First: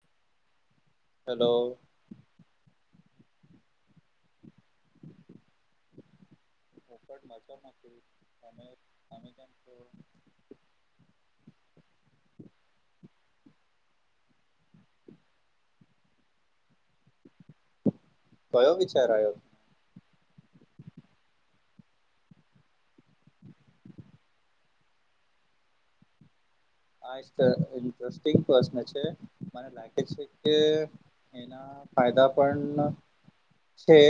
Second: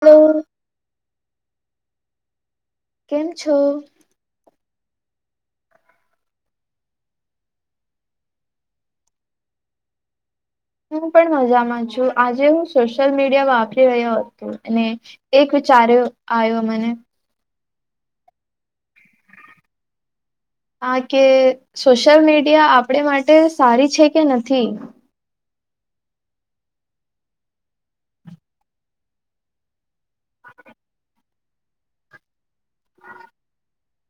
લો hello. કેમ છો? [inaudible] ઉપટ મજા નથી અને પાણીના એમ તો હું પણ મજામાં છું, આજે હું સોશિયલ મીડિયા વાપરી રહ્યો હ અને એક વિચાર્યો આયો મને. કયો વિચાર આયો? આા કે સોશિયલ મીડિયા આપણી માટે સારી છે કે નથી? આ ઈન્સ ઈન્ટરેસ્ટિંગ પ્રશ્ન છે મને લાગે છે કે ફાયદા પણ છે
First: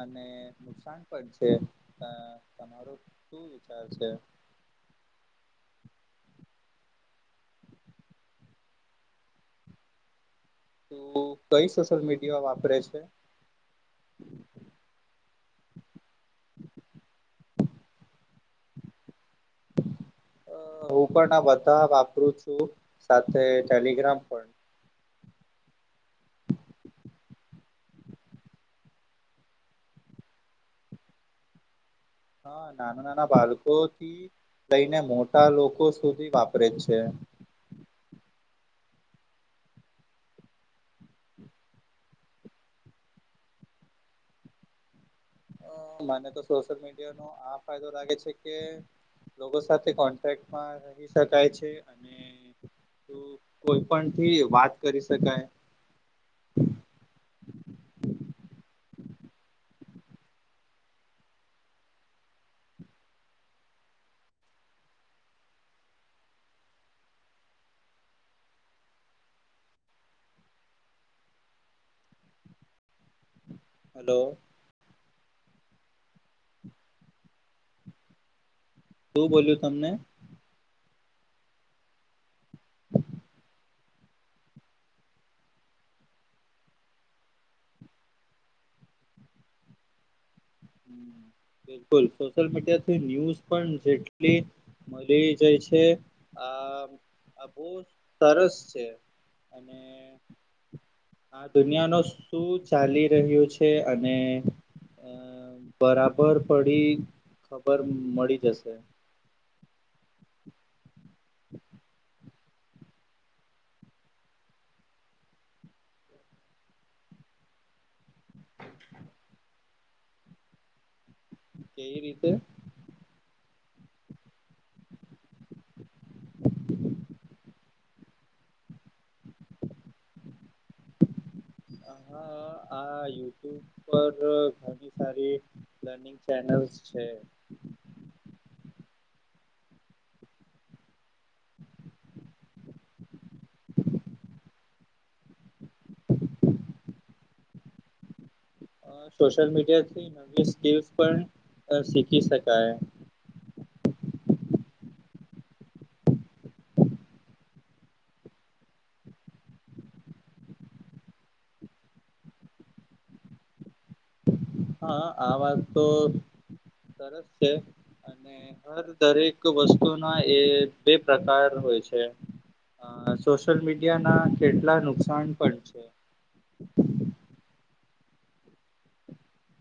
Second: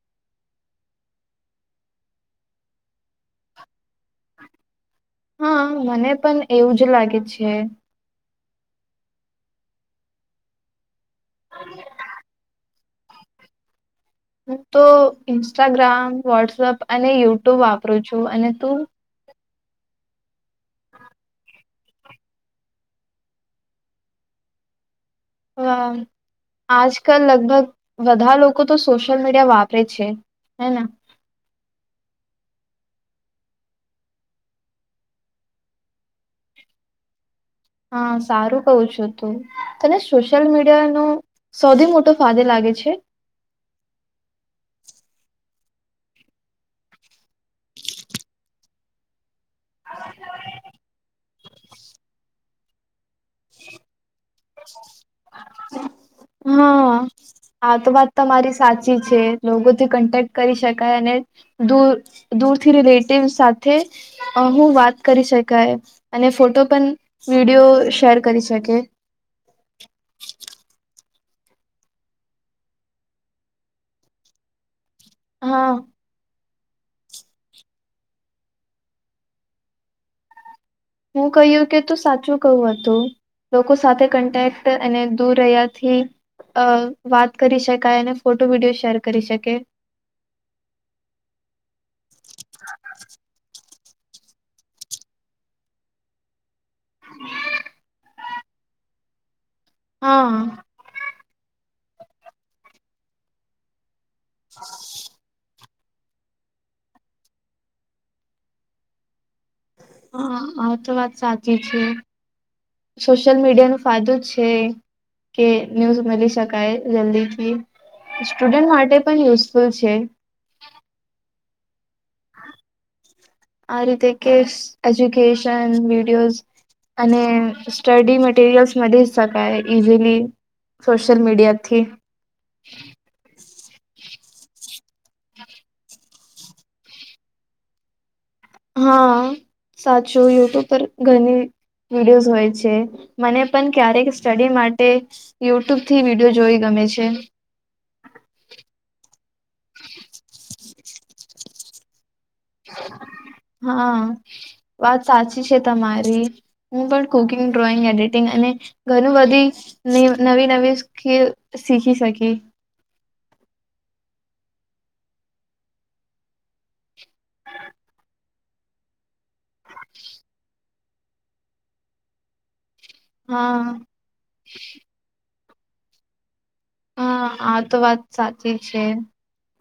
અને નુકસાન પણ છે, તમારો શું વિચાર છે? હા, મને પણ એવું જ લાગે છે. તું કઈ સોશિયલ મીડિયા વાપરે છે? હું તો ઈન્સ્ટાગ્રામ, વોટ્સઅપ અને યુટ્યુ વાપરું છું અને તું? હું પણ આ બધાં વાપરું છું સાથે ટેલિગ્રામ પણ. હા. આજકલ લગભગ બધાંધા લોકો તો સોશિયલ મીડિયા વાપરે છે હે ને? હા નાનાં-નાનાં બાળકોથી લઈને મોટાં લોકો સુધી વાપરે છે. હા સારું કઉ છું તું તને સોશિયલ મીડિયાનું સૌથી મોટો ફાદે લાગે છે. મને તો સોશિયલ મીડિયાનો આ ફાયદો લાગે છે કે લોકો સાથે કોન્ટેક્ટમાં રહી શકાય છે અને તો કોઈ પણ થી વાત કરી શકાય. હા. આ તો વાત તમારી સાચી છે લોકોથી કન્ટેક્ટ કરી શકાય અને દૂર દૂરથી રિલેટિવ સાથે અ હું વાત કરી શકાય અને ફોટો પણ વિડીયો શેર કરી શકે. હલો. હા. શું બોલ્યું તમને? હું કહ્યું કે તું સાચું કઉ હતું લોકો સાથે કન્ટેક્ટ અને દૂર રહ્યાથી અ વાત કરી શકાય અને ફોટો વિડીયો શેર કરી શકે. હમ બિલકુલ સોશિયલ મીડિયાથી ન્યૂઝ પણ જેટલી મળી જાય છે. આ આ બો સરસ છે અ હા. આ દુનિયાનો શું ચાલી રહ્યું છે અને બરાબર પડી ખબર મળી જશે. હા આ તો વાત સાચી છે સોશિયલ મીડિયાનો ફાયદો છે. કે ન્યૂઝ મલી શકાય જલ્દીથી. સ્ટુડન્ટ માટે પણ યુઝફુલ છે. કઈ રીતે? આ રીતે કે એજ્યુકેશન વિડીયોઝ અને સ્ટડી મટેેરિયલ્સ મ જ કાય ઇઝીલી સોશલ મીડિયા હ આ યુટ્યુબ પર ઘણી સારી લર્નિંગ ચેનલ્સ છે હા સાચું યુટ્યુબ પર ઘણી વિડીયોઝ હોય છે મને પણ ક્યારેક સ્ટડી માટે યુટ્યુબ થી વિડીયો જોઈ ગમે છે સોશિયલ મીડિયાથી નવી સ્કીલસ પણ શીખી શકાય હા વાત સાચી છે તમારી હું પણ કુકિંગ ડ્રોઈંગ એડિટિંગ અને ઘણું બધી નવી નવી સ શીખી શકી હા આ વાત તો સરસ છે અને હર દરેક એક વસ્તુ ના એ બે પ્રકાર હોય છે અ સોશિયલ હા મીડિયા ના કેટલા નુકસાન પણ છે હા આ તો વાત સાચી છે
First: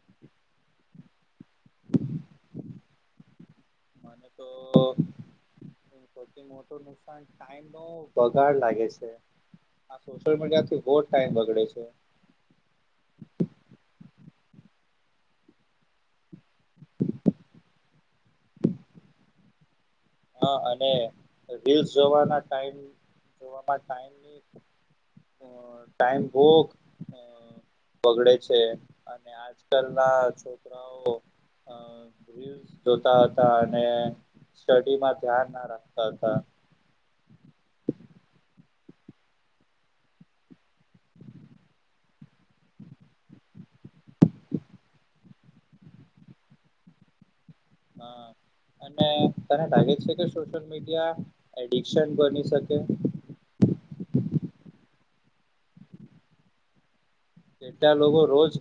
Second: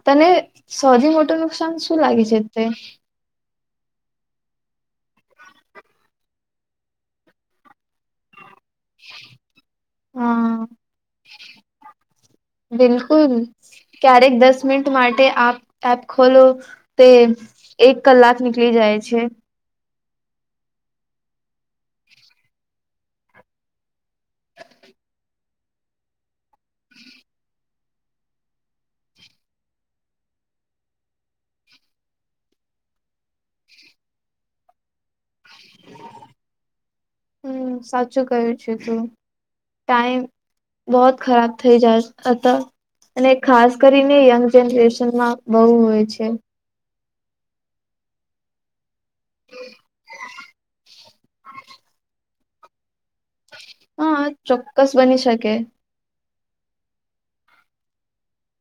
તને સૌથી મોટું નુકસાન શું લાગે છે તે તો સૌથી મોટું નુકસાન ટાઈમ નો વગાડ લાગે છે આ સોશિયલ હા મીડિયાથી બહુ જ ટાઈમ બગડે છે બિલકુલ ક્યારેક દસ મિનિટ માટે આપ એપ ખોલો તે એક કલાક નીકળી જાય છે હા અને રીસ જોવાના ટાઈમ જો ટાઈમની અ ટાઈમ બોક અ બગડે છે અને આજકાલના છોકરાઓ અ જોતા હતા અને સ્ટડીમાં ધ્યાન ના રાખતા હતા હમ સાચું કું છે તું ટાઈમ બહત ખરાબ થઈ જાય અને ખાસ કરીને યંગ જનરેશનમાં બહુ હોય છે હા અને તને લાગે છે કે સોશિયલ મીડિયા એડિકશન બની શકે [inaudible] હા ચોક્કસ બની શકે કેટલા લોકો રોજ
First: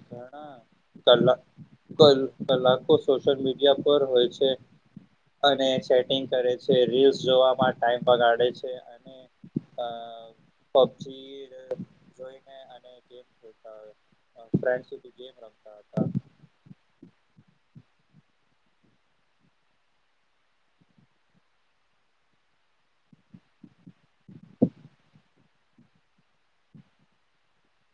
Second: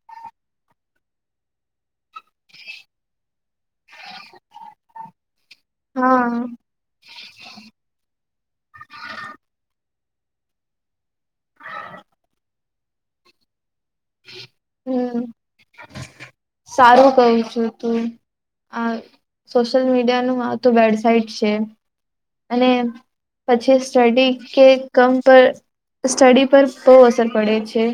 ઘણા કલાકો સોશિયલ મીડિયા પર હોય છે. અને સેટિંગ હા કરે છે રીલ્સ જોવામાં ટાઈમ બગાડે છે અને અ પબજીને જોઈને અને ગેમ ખેલતા ફ્રેન્ડ સુધી હમ ગેમ રમતા હોય સારું કવ છું તું આ સોશિયલ મીડિયા નું આ તો બેડસાઇટ છે અને પછી સ્ટડી કે કામ પર સ્ટડી પર બહુ અસર પડે છે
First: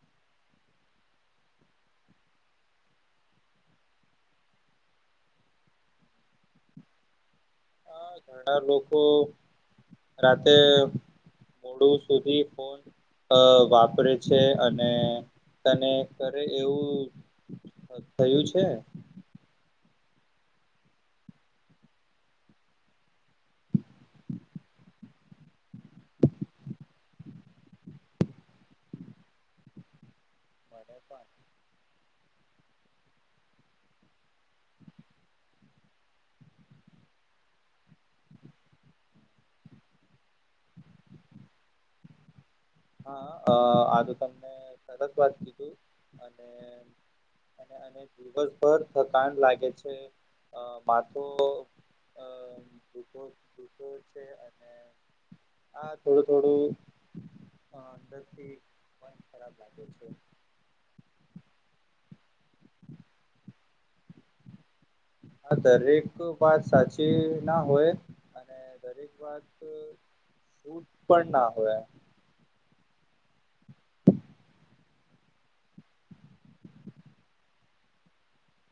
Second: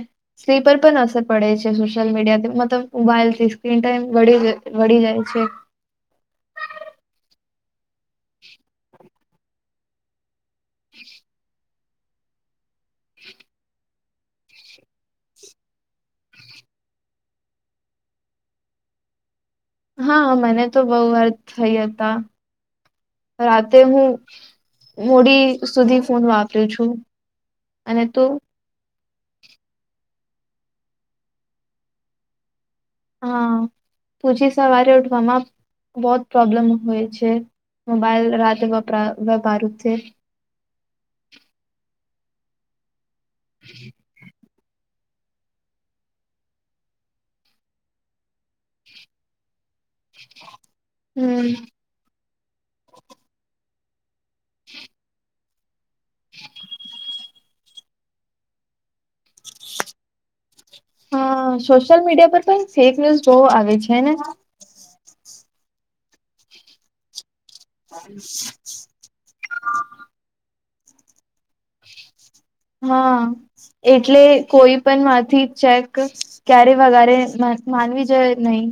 સ્લીપ પણ અસર પડે છે સોશલ મીડિયા થી મતલબ મોબાઇલથી સ્ક્રીન ટાઇમ વધી જાય છે આ ઘણા લોકો રાતે મોડું સુધી ફોન વાપરે છે અને તને કરે એવું થયું છે હા મને તો બહુ વાર થયા હતા રાતે હું મોડી સુધી ફોન વાપરુ છું અને તો મને પણ હા પછી સવારે ઉઠવામાં બહુ પ્રોબ્લેમ હોય છે મોબાઈલ રાતે વપરાય વેપ્રાય છે [unintelligible] હા આ તૉ તમને સરસ વાત કીધી અને અને અને ગુગલ પર થકા લાગે છે હમ માથું દુખે છે [inaudible] હા થોડી થોડી અ અંદરથી મન ખરાબ લાગે છે હ સોશિયલ મીડિયા પર પણ ફેક ન્યુઝ બહુ આવે છેને હા દરેક વાત સાચી ના હોય અને દરેક વાત જૂઠ પણ ના હોય હા એટલે કોઈ પણ માંથી ચેક ક્યારે વધારે માનવી જોઈએ નહી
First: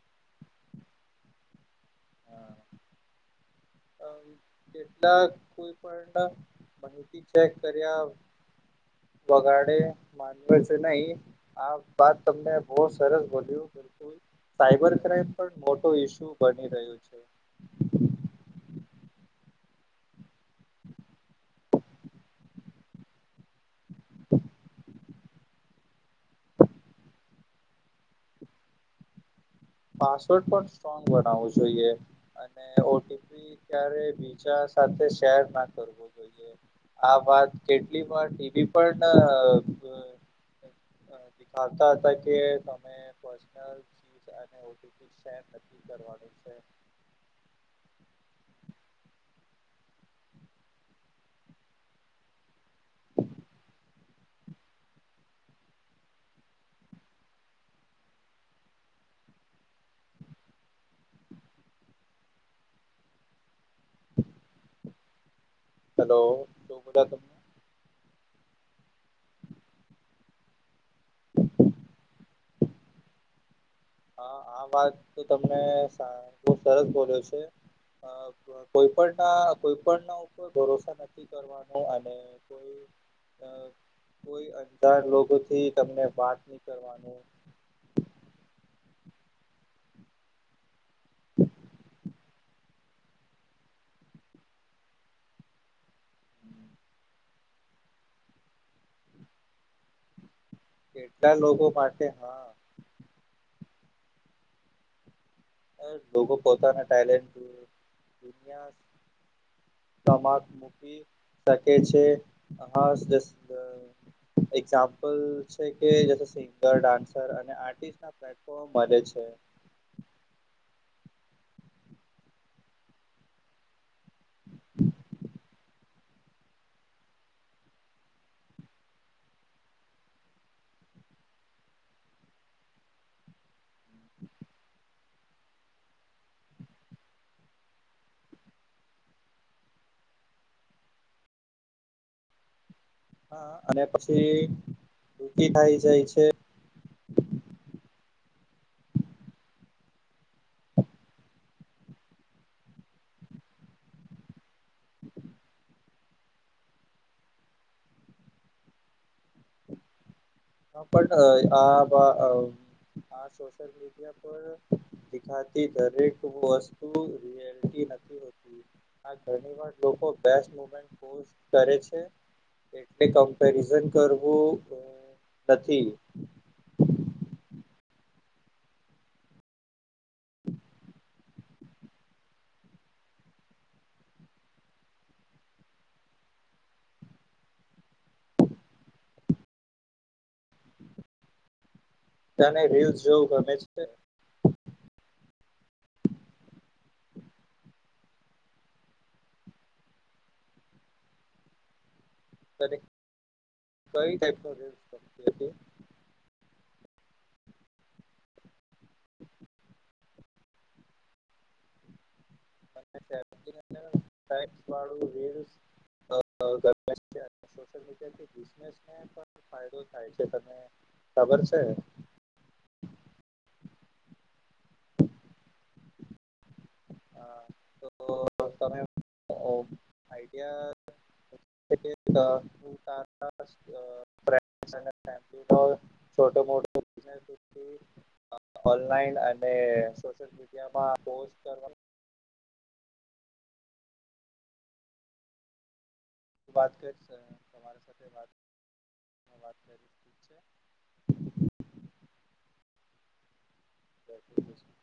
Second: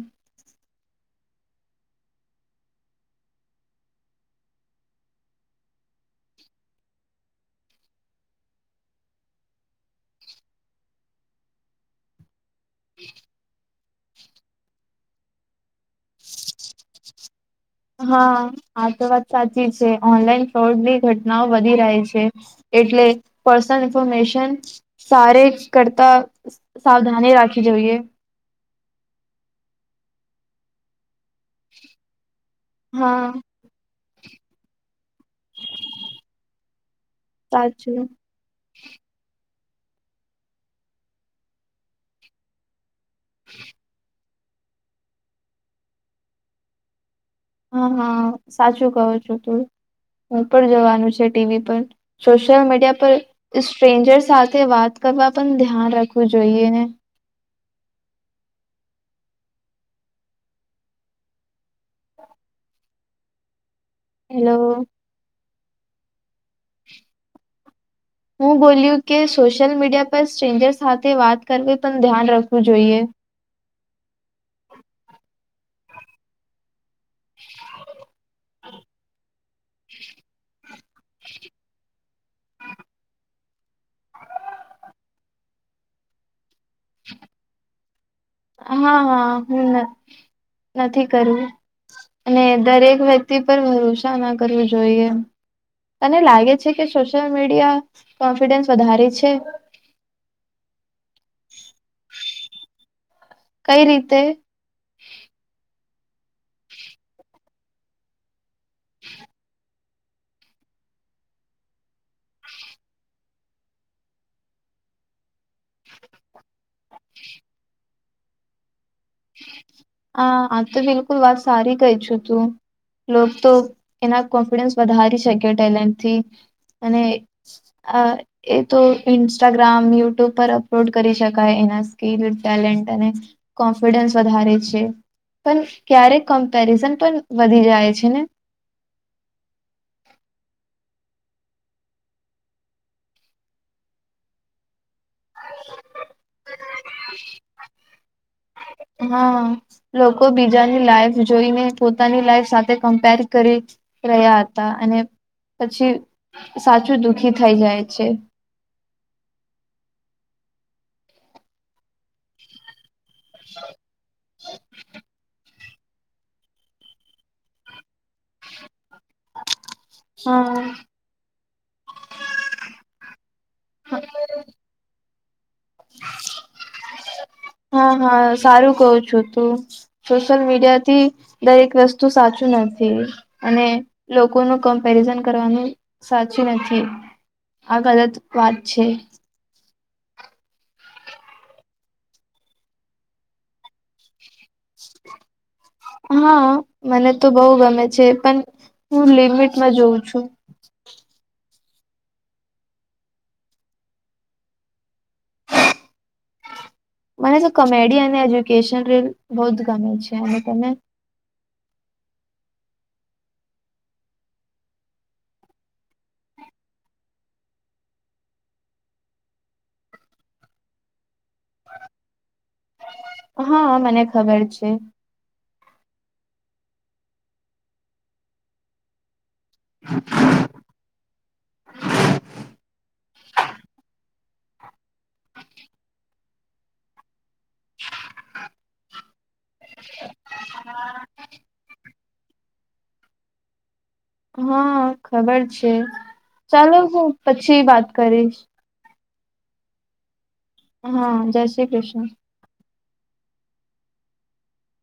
હા કેટલાક કોઈ પણ માહિતી ચેક કર્યા વગાડે માનવે છે નહી આ વાત તમને બહુ સરસ બોલ્યું સાયબર ક્રાઈમ પણ મોટો ઈસ્યુ બની રહ્યો છે હા આ તો વાત સાચી છે ઓનલાઈન ફ્રોડની ઘટનાઓ વધી રહી છે એટલે પર્સનલ ઇન્ફોર્મેશન સારે કરતા સાવધાની રાખવી જોઈએ પાસવર્ડ પણ સ્ટ્રોંગ બનાવવું જોઈએ અને હા ઓટીપી ક્યારેય બીજા સાથે શેર ના કરવો જોઈએ. આ વાત કેટલી સાચું વાર ટીવી પર દેખાવતા હતા કે તમે પર્સનલ ચીજ અને ઓટીપી શેર નથી કરવાનું છે હા હા સાચું કહો છો તું હું પણ જવાનું છે ટીવી પર સોશિયલ મીડિયા પર સ્ટ્રેન્જર સાથે વાત કરવા પણ ધ્યાન રાખવું જોઈએ ને હેલો- - હેલો શું બધા યમો હું બોલ્યું કે સોશિયલ મીડિયા પર સ્ટ્રેન્જર સાથે વાત કરવી પણ ધ્યાન રાખવું જોઈએ. હા આ વાત તમને બહુ સરસ બોલ્યો છે. કોઈ પણ ના કોઈ પણ ના ઉપર ભરોસા નથી કરવાનું અને કોઈ- - કોઈ અલર લોકો થી તમને વાત નહી કરવાનું- - હા હા હું નથી કરવું અને દરેક વ્ય- - પર ભરોસા ના કરવું જોઈએ તને લાગે છે કે સોસીયલ - મીડિયા કોન્ફિડન્સ વધારે છે. કેટલા લોકો માટે હા- - કઈ રીતે? લોકો પોતાના ટેલેન્ટથી દુનિયા- - કમાત મૂકી સકે છે હા. એક્ઝામપલ છે કે સિંગર ડાન્સર અને આટીર્સ્ટ- - પ્લેટફૉમ મળૅ છે. હા આમ તો બિલકુલ વાત સારી કહે છુ તું રોજ એના કોન્ફિડન્સ વધારી શકે્યો ટેલેન્ટથી અને- - એ તો ઇન્સ્ટાગ્રામ યુટ્યુબ પર અપલોડ કરી શકાય એના સ્કીલ ટેલેન્ટ અને- - કોન્ફિડન્સ વધારે છે પણ ક્યારેક કમ્પેરિઝન પણ વધી જાય છે ને- - હા અને પછી દુખી થાય જાય છે. હા. લોકો બીજાની લાઈફ જોઈને પોતાની લાઈફ સાથે કમ્પેર કરી રહ્યા હત તા અને પછી સાચું દુખી થઈ જાય છે. [inaudible] સોશલ મીડિયા પર દેખા- - દરેક વસ્તુ [inaudible] નથી હોતી આ ઘણી વાર- - લોકો બેસ્ટ હા મુમેન્ટ કરે છે એટલે કમ્પેરિઝન કરવું નથી. હા હા સારું કહો છો તું સોશિયલ મીડિયા થી દરેક વસ્તુ સાચું નથી. અને લોકોનું કમ્પેરિઝન કરવાનું સાચું નથી. આ ગલત વાત છે. તને રિલ્સ જોવું ગમે છે? હા મને તો બહુ ગમે છે પણ હું લિમિટમાં જોઉં છું. તને કંઈ ટાઈપ ના [inaudible] મને તો કોમેડી અને એજ્યુકેશન રીલ બહુ જ ગમે છે. અને તમે [unintelligible] સોશિયલ મીડિયા થી બિઝનેસને પણ ફાયદો થાય છે તને ખબર છે. હા મને ખબર છે. હા તો તમે આઈડિયા- - [inaudible] [unintelligible] છોટ મોટો બિઝનેસથી ઓનલાઈન અને- - સોશિયલ મીડિયા માં પોસ્ટ કરવાનું હા ખબર છે વાત ચાલો કરીશ હું પછી તમારી વાત સાથે કરીશ. વાત છે. હા જય શ્રી કૃષ્ણ. જય શ્રી કૃષ્ણ.